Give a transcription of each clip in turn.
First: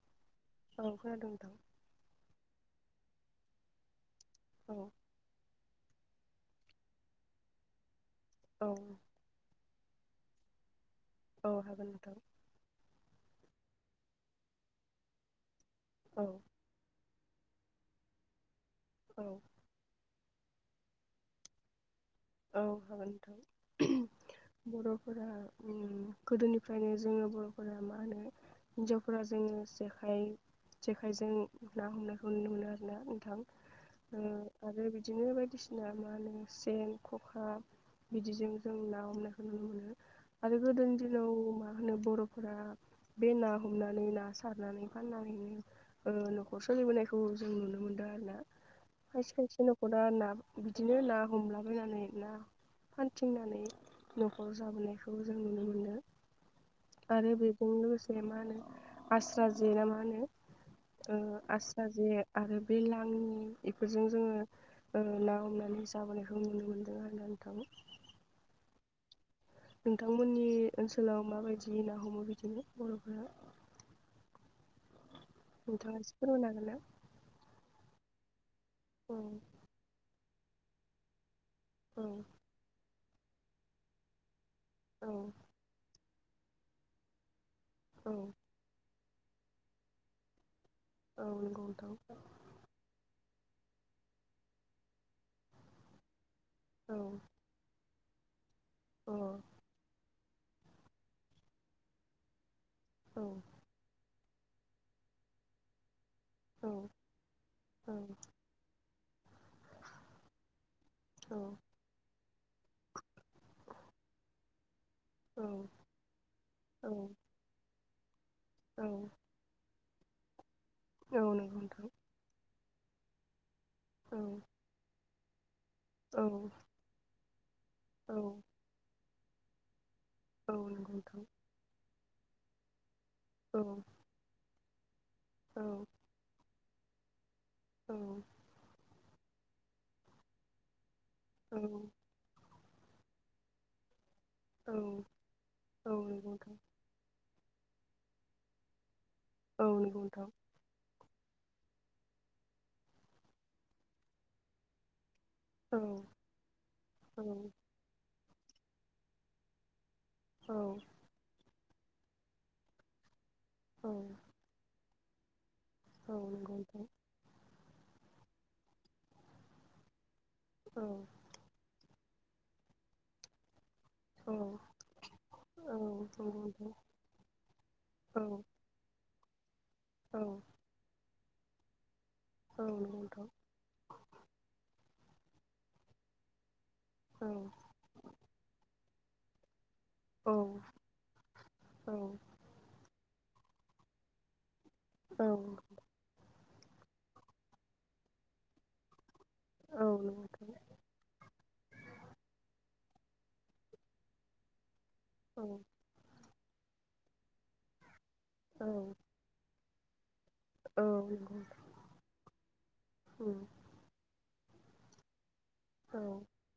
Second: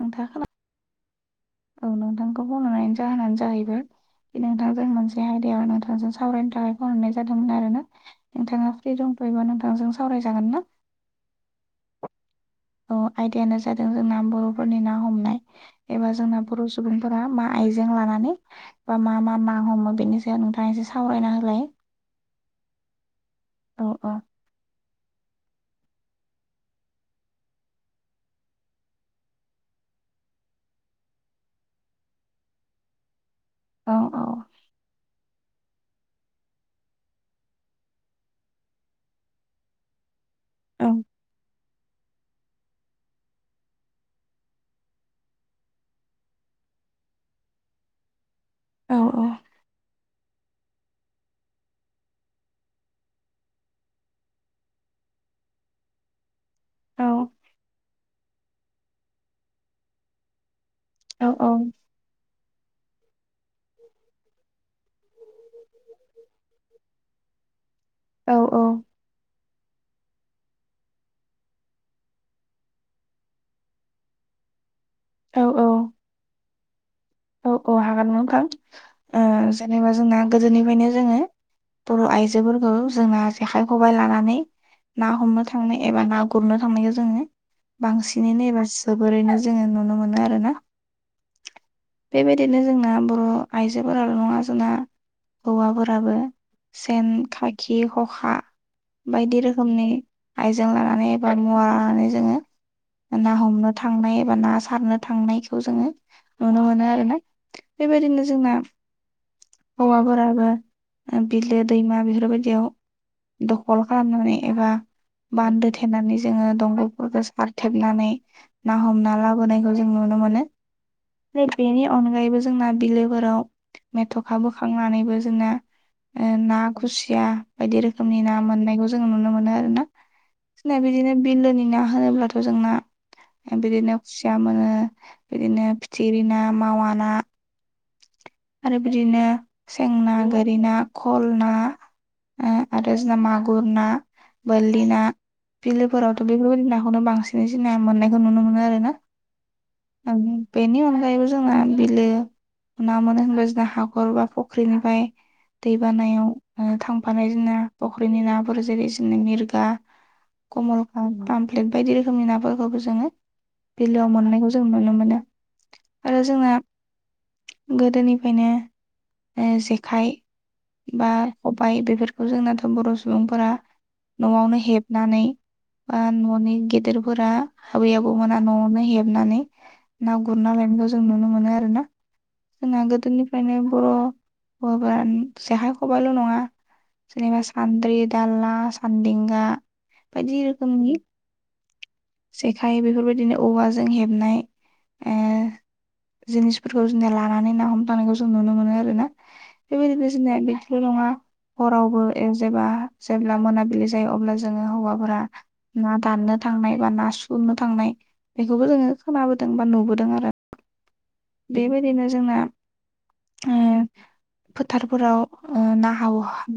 नोंथा दंदां जाहोनानै जाहैबाय बे औ नोंथांजों मोनसे आयदिया नोंथां सावरायनो थाखाय फन हरनाय जादोंमोन आरोना औ नोंथाङा फ्रि दंथयोबा नोंथांजों सावरायजागोन ना औ हागोन नोंथां आयदायानो जादों जोंना बर'फोरनि ना हमनाय एबा औ जोंना बर' सुबुं मा आइजों लानानै बा मा औ मा ना हमो बेनि स नोंथाङा एसे सावरायना होलाय औ औ हागोनथ' औ बर'फोरा गोदोनिफ्रायनो जोङो बर'फोरा मा होनो हिन्जावफोरा जोङो जेखाइ जेखाइजों ना हमनायखौ नुनो मोनो आर ना औ औ नोंथां आरो बिदिनो बायदिसिना मा होनो सेन खखा बिदिजों जों ना हमनायखौ नुनो मोनो आरो औ गोदोनि दिनाव मा मा होनो बर'फोरा बे ना हमनानै ना सारनानै फाननानैनो न'ख सोलिबोनायखौ जों नुनो मोनदों आरो ना औ खायसे खायसे न'खरा ना बिदिनो ना हम लुबैनानै ना फानथिंनानै न'खराव जाबोनायखौ जों नुनो मोनो औ आरो बेजों लोगोसे मा होनो आस्रा जेया मा होनो औ औ आसा जे आरो बे लाांनि बेफोरजों जोङो ना हमनानै जाबोनाय थ नुनो मोनदों आ आंथाव नोंथांमोननि ओनसोलाव माबायदि ना हमो बिदिनो बर'फोरा [inaudible] औ थसिफोर नागोन औ औ हागोनमोनखां औ जेनेबा जोंना गोदोनिफ्रायनो जोङो औ बर' आइजोफोरखौ जोंना जेखाइ खबाइ लानानै औ ना हमनो थांनो एबा ना गुरनो थांनायखौ जोङो औ बांसिनैनो एबा जोबोरैनो जोङो नुनो मोनो आरोना औ नंगौथ' बेबायदिनो जोंना बर' आइजोफोराल' नङा जोंना हौवाफोराबो औ अ सेन खाखि हखा औ बायदि रोखोमनि आइजें लानानै एबा मुवा लानानै जोङो ना औ हमनो थांनाय एबा ना सारनो थांनायखौ जोङो नुनो मोनो आरोना। बेबायदिनो औ जोंना हवा बाराबा बिलो दैमा बिफोर बायदि बियाव दखल खालामनानै एबा औ औ बान्दो थेनानै जोङो औ दंगलफोरखौ सारथेबनानै ना औ हमना लाबोनाय जों नुनो मोनो नंगौ बेनि नोंथां अनगायैबो जोंना बिलोफोराव औ मेथ'खा बोखांनानैबो जोंना औ ना खुसिया बायदि औ रोखोमनि ना मोननायखौ जोङो नुनो मोनो आरो ना औ जोंना नंगौ बिदिनो नोंथां बिलोनि ना होनोब्लाथ' जोंना औ बिदिनो खुसिया मोनो बिदिनो औ फिथिख्रि ना मावा ना औ आरो बिदिनो सेंना गोरि ना खल ना औ आरो जोंना मागुर ना बोरलि ना औ बिलोफोरावथ' नंगौ नोंथां बेफोरबायदि नाखौनो बांसिन सिनाय सिनाय मोननायखौ नुनो मोनो आरो ना। औ नंगौ आ नोंथां बेनि हनो गाय जोंना बिलो ना मोनो होनबा जोंना हाखर बा फुख्रिनिफ्राय दै औ बानायाव औ थांफानाय जोंना फख्रिनि नाफोर जेरै मिरगा औ कमलख पामफ्लेट बायदि रोखोमनि नाफोरखौबो जोङो औ बिलोआव मोननानै मोनो मोनो औ नंगौ गोदोनिफ्रायनो जेखाइ औ बा खबायाइ बेफोरखौ बेखौ जोंनाथ' बर' सुबुंफोरा न'आवनो हेबनानै बा न'नि गेदेरफोरा आबै आबौ मोना न'आवनो हेबनानै ना गुरना लायनायखौ जों नुनो मोनो आरो ना। जोंहा गोदोनिफ्रायनो बर' हाबा जेखाइ खबायल' नङा जनिबा सान्द्रि दाला सान्देेंगा बायदि रोखोमनि जेखाइ बेफोरबायदिनो औवाजों हेबनाय ओ औ जिनिसफोरखौ जोंनिया लानानै ना हमदांखौ जों नुनो मोनो आरो ना बेबायदिनो जोंनि बिदिल नङा हरावबो जेबा जेब्ला मोनाबिलि जायो अब्ला जोङो हौवाफोरा ना दाननो थांनाय बा ना सुरनो थांनाय बेखौबो जोङो खोनाबोदों बा नुबोदों आरो। बेबायदिनो जोंना औ ओ फोथारफोराव ना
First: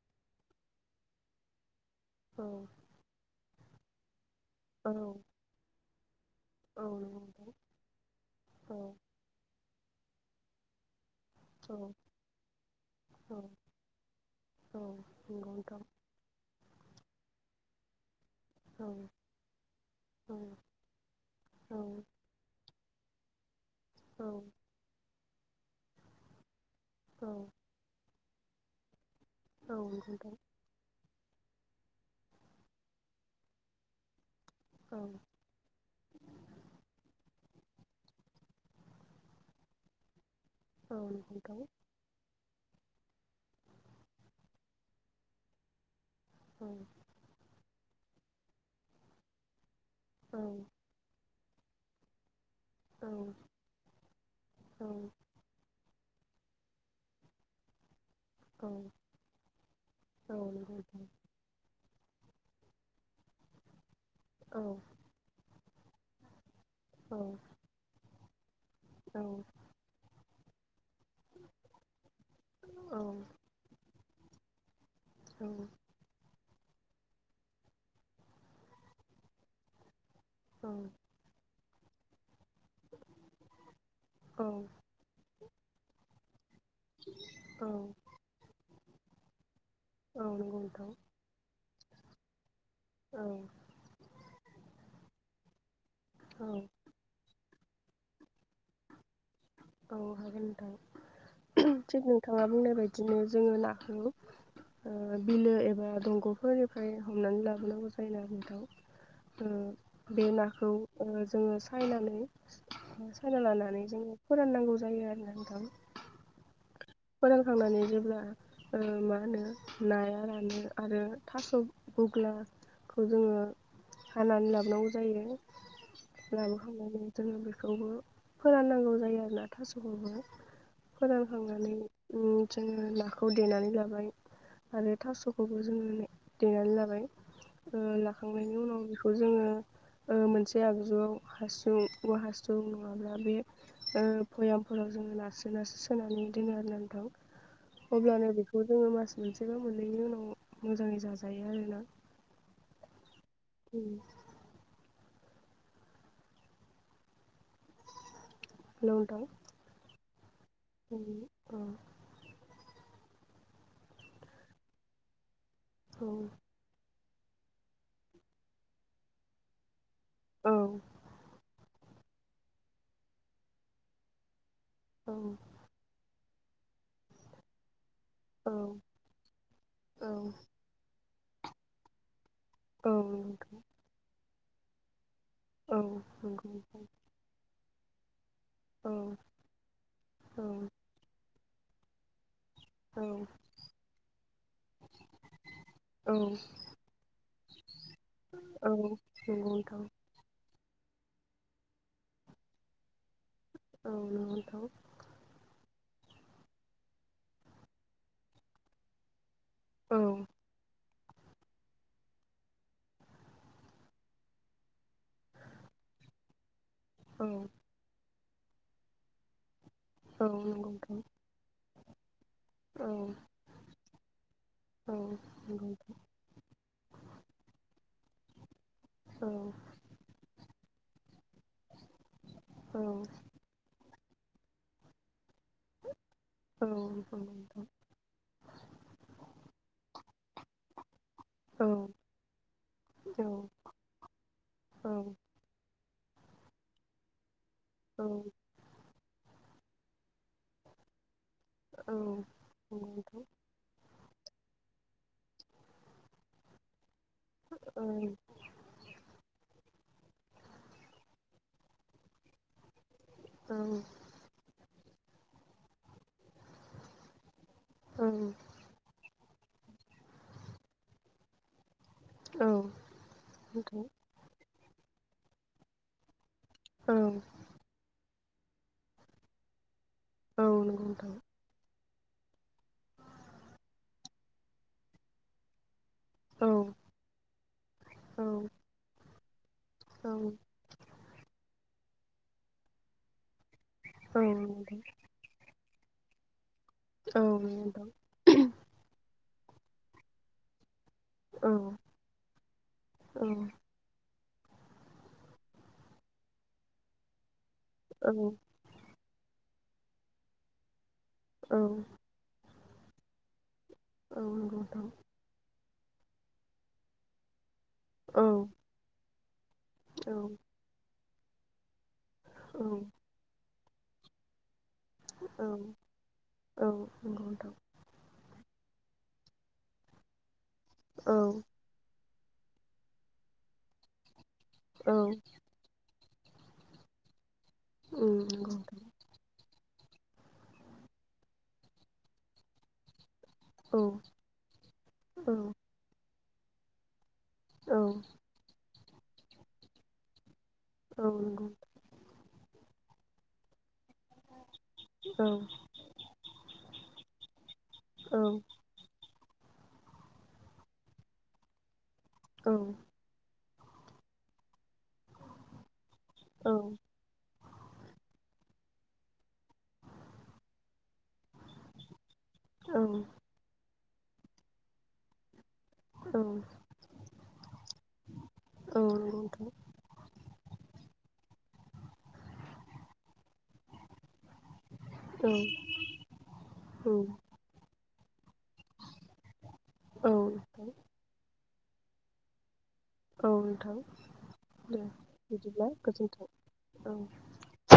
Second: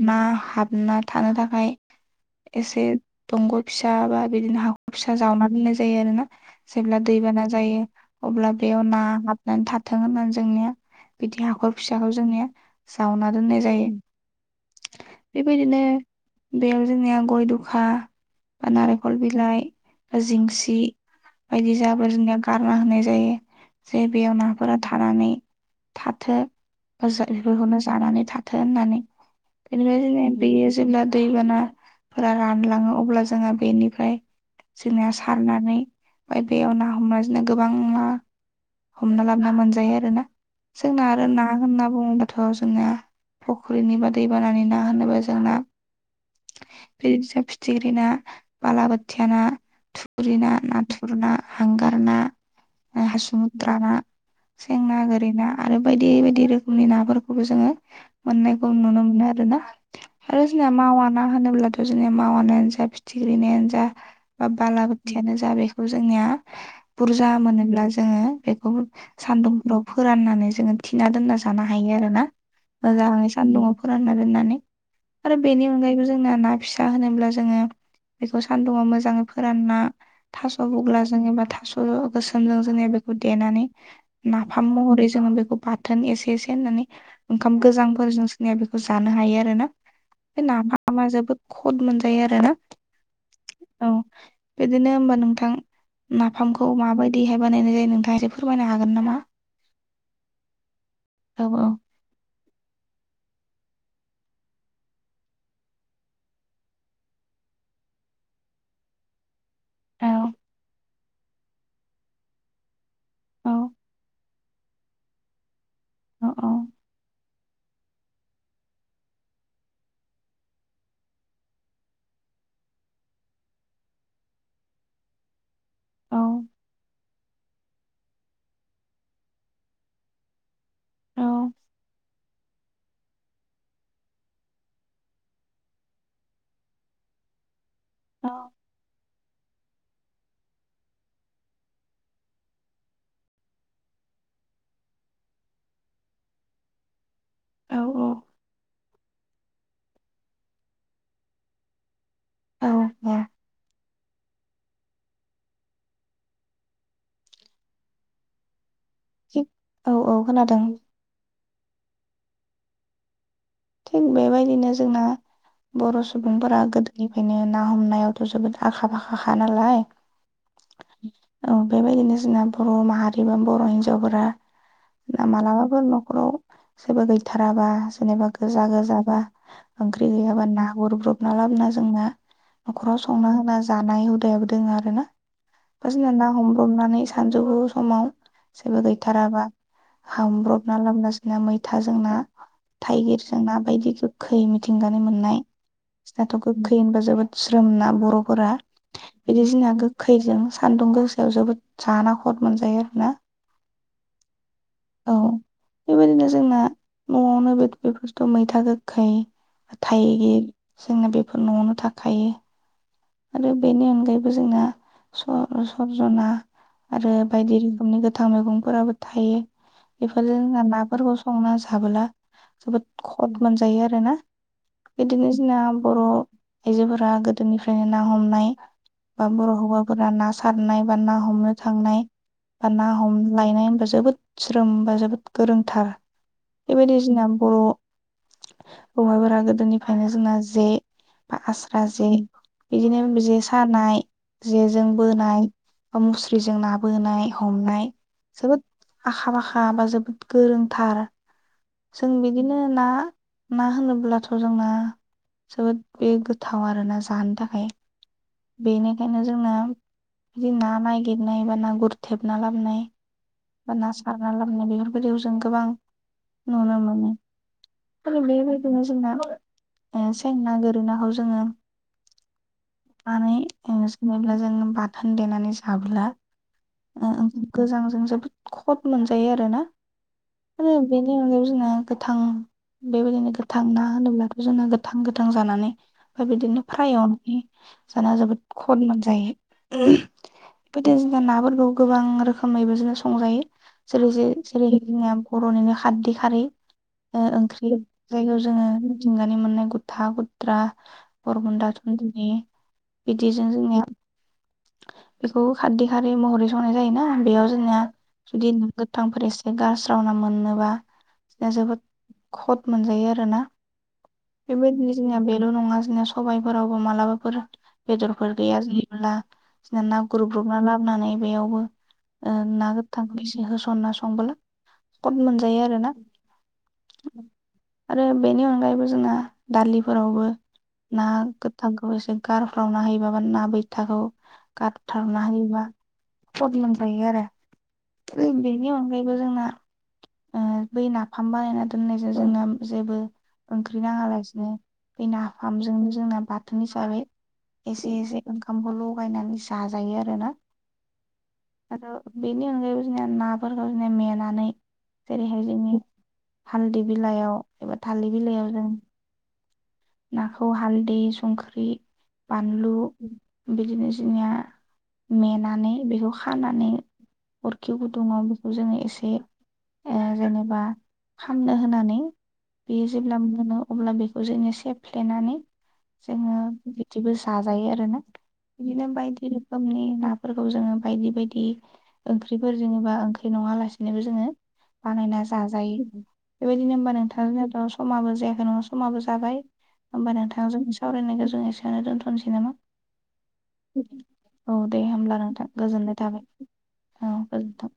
ना हाबना थानो थाखाय एसे दंग फिसा बा बिदिनो हाखर फिसा जावना दोननाय जायो आरो ना। औ जेब्ला दैबाना जायो अब्ला बेयाव ना हाबनानै थाथों होननानै जोंनिया बिदि हाखर फिसाखौ जोंनिया जावना दोननाय जायो। नंगौ नोंथां बेबायदिनो बेयाव जोंनिया गय दखा बा औ नारेंखल बिलाइ बा जिंसि औ बायदि जा गारना होनाय जायो जे औ बेयाव नाफोरा थानानै थाथो। औ बेफोरखौनो जानानै थाथों होननानै औ बेनिफ्राय ज नंगौ बेयो जेब्ला दैबानाफोरा रानलाङो अब्ला जोंहा बेनिफ्राय नोंथां जोंनिया औ सारनानै ओमफ्राय बेयाव ना हमनाजोंनो गोबां ना हमना लाबोना मोनजायो आरोना औ जोंना नंगौ आरो नोंथां ना होनना बुङोबा थ जोंना फुख्रिनि बा दैबानानि ना होनोबा जोंना औ बे फिथिख्रि ना बालाबोथिया ना थुरि औ औ ना नाथुर ना हांगार ना हासुम ग्रााना औ औ सेंनाा गोरि ना आरो बायदि बायदि रोखोमनि नाफोरखौबो जोङो मोननायखौ नुनो मोनो आरोना नंगौ नोंथां औ आरो नंगौ जोंना नोंथां मावा ना होनोब्ला बे जोंनिया मावानोनो जा फिथिख्रिनिानो जा बा बालाबोथियानो जा बेखौ जोंनिया बुरजा मोनोब्ला जोङो बेखौ सानदुंफ्राव फोराननानै जोङो थिना दोनना जानो हायो आरोना मोजाङै सानदङाव फोरानना दोननानै आरो बेनि अनगायैबो जों न ना फिसा होनोब्ला जोङो बेखौ सान्दुङाव मोजाङै फोरानना थास' बुग्ला जों एबा थास' गोसोमजों जोंनिया बेखौ देनानै नाफाम महरै जोङो बेखौ बाथोन एसे एसे होननानै ओंखाम गोजांफोरजों सनाया बेखौ खौ जानो हायो आरो ना बे नाफामा जोबोद खद मोनजायो आरो ना औ बिदिनो हबा नोंथां नाफामखौ माबायदिहाय बानायनाय जायो नों गारि फोरमायनो हागोन नामा मावनो हागोन नोंथां औ औ थिग नोंथाङा बुंनाय बदिनो जोङो नाखौ बिलो एबा दंग'फोरनिफ्राय हमनानै लाबोनांगौ जायोना बे दउ बे नाखौ जोङो सायनानै सायना औ लानानै जोङो फोराननांगौ जायो आरो नोंथां अ औ फोरोंखांनानै जेब्ला मा होनो नाया रानो आरो थास' अख्लाखौ जोङो हानानै लाबोनांगौ जायो औ लाबोखांनानै जोङो बेखौबो फोराननांगौ जायो आरोोना थास'बो औ फोरानखांनानै जोङो नाखौ देनानै लाबाय आरो थास'खौबो जोङो देनानै लाबाय औ लाखांनायनि उनाव बे खौ जोङो मोनसे आगजुआव हासुं हासुं नङाब्ला बे भयामफोराव जोङो नारस्रो नारस्रो सोनानै दोनो आर नांथाव अब्लानो बेखौ जोङो मास मोनसेबा मोननैनि उनाव मोजाङै जाजायो आरोना औ उ औ औ खोनादों उ अ थिग बेबायदिनो जोंना बर' औ सुबुंफोरा गोदो फ्रायनो ना हमनायावथ' जोबोद आखा फाखाखा नालाय औ औ बेबायदिनो जोंना बर' माहारि बा बर' हिनजावफोरा मालाबाफोर न'खराव सोरबा गैथाराबा जेनेबा औ गोजा गोजाबा ओंख्रि औ गैयाबा ना गुरब्रब लाबना जोंना औ न'खराव संना होना जानाय हुदायाबो दोङो आरोना औ [unintelligible] ना नंगौ हमब्रबनानै सानजौफु समाव जेबो औ गैथाराबा औ हामब्रबना लाबोन जोंना मैथा जों ना औ थाइगिर जोंना बायदि गोखै मिथिंगानाय मोननाय औ जोंनाथ' गोखै होनबा जोबोद ज्रोमना बर'फोरा औ नंगौ बिदि जोंना नोंथां गोखैजों सान्दुं गोसायाव जोबोद जाना खद मोनजायो आरोना [unintelligible] औ बेबायदिनो जोंना न'आवनो बे बेफोरथ' मैथा गोखै औ नंगौ नोंथां औ थाइगिर जोंना बेफोर न'आवनो थाखायो आरो बेनि अनगायैबो जोंना सरजना आरो बायदि रोखोमनि गोथां मैगंफोराबो थायो औ बेफोरजों जोंहा नंगौ नोंथां नाफोरखौ संना जाबोला जोबोद औ खद मोनजायो आरोना औ बिदिनो जोंना बर' आइजोफोरा गोदोनिफ्रायनो ना हमनाय बा बर' हौवाफोरा ना सारनाय बा ना हमनो थांनाय बा ना हमलायनाय होनबा जोबोद ज्रोम बा जोबोद गोरोंथार बेबायदि जिना बर' [unintelligible] फोरा गोदोनिफ्रायनो जोंना जे बा आस्रा जे बिदिनो जे सानाय जेजों बोनाय बा मुस्रिजों ना बोनाय हमनाय जोबोद आखा फाखा बा जोबोद गोरोंथार जों बिदिनो ना ना होनोब्ला थ' जोंना जोबोद बे गोथाव आरोना जानो थाखाय बेनिखायनो जोंना बिदि ना नागिरनाय बा ना गुरथेबना लाबोनाय बा ना सारना लाबोनाय बेफोरबायदियाव जों गोबां नुनो मोनो आरो बेबायदिनो जोंना सें ना गोरै नाखौ जोङो मानै [unintelligible] जों बाथोन देनानै जाब्ला गोजांजों जोबोद खट मोनजायो आरोना आरो बेनि अनगायैबो जोंना गोथां बेबायदिनो गोथां ना होनोब्लाथ' जोंना गोथां गोथां जानानै बेफोरबादिनो फ्राय एवनानै जाना जोबोद खद मोनजायो बेबायदि जोंना नाफोरखौ गोबां रोखोमैबो जोंना संजायो जेरै जेरै जोंनिया बर'निनो खारदै खारै ओंख्रि जायखौ जोङो मिथिंगानि मोननाय गुथा कुत्रा बरगुन्दा थुनथुनि बिदिजों जोंनिया बेखौ खारदै खारै महरै संनाय जायोना बेयाव जोंनिया जुदि फुथांफोर एसे गारस्रावना मोननोबा बि जोबोद खद मोनजायो आरोना बेबायदिनो जोंनिया बेल' नङा जोंनिया सबायफोरावबो मालाबाफोर बेदरफोर गैया जायोब्ला बिना ना ग्रुबना लाबोनानै बेयावबो ना गोथांखौ एसे होसनना संबोला कट मोनजायो आरोना आरो बेनि अनगायैबो जोंना दालिफोरावबो ना गोथांखौ एसे गारफ्रावना हैयोबा बा ना बैथाखौ गारथारना होयोबा खद मोनजायो आरो बेनि अनगायैबो जोंना बै नाफाम बानायना दोननायजों जोंना जेबो ओंख्रि नाङालासिनो दै नाफामजोंनो जोंना बाथोन हिसाबै एसे एसे ओंखामखौ लगायनानै जाजायो आरो ना आरो बेनि अनगायैबो जों नाफोरखौ मेनानै जेरैजोंयो हालदै बिलइयाव एबा थालिर बिलाइयाव जों नाखौ हालदै संख्रि बानलु बिदिनो जोंनिया मेनानै बेखौ खानानै अरखि गुदुङाव बेखौ जोंङो एसे जेनेबा खामनो होनानै बेयो जेब्ला मोनो अब्ला बेखौ जोंङो सेफ्लेनानै औ जोंङो नंगौ बिदिबो जाजायो आरोना बिदिनो बायदि नोंथां रोखोमनि ना फोरखौ जोंङो बायदि बायदि ओंख्रिफोर जेनेबा ओंख्रि नंङा लासिनोबो जोंङो बानायना जाजायो बेबायदिनो औ हबा नोंथां जथ' समाबो जायाखै नंङा समाबो जाबाय औ होमबा नोंथांङा जोंनि सावरायनायखौ जों एसेयावनो दोनथ'नोसै नामा औ नोंथां औ दे होमब्ला नोंथां बिदिब्ला गोजोननाय गोजोन्थों थाबाय औ गोजोनथों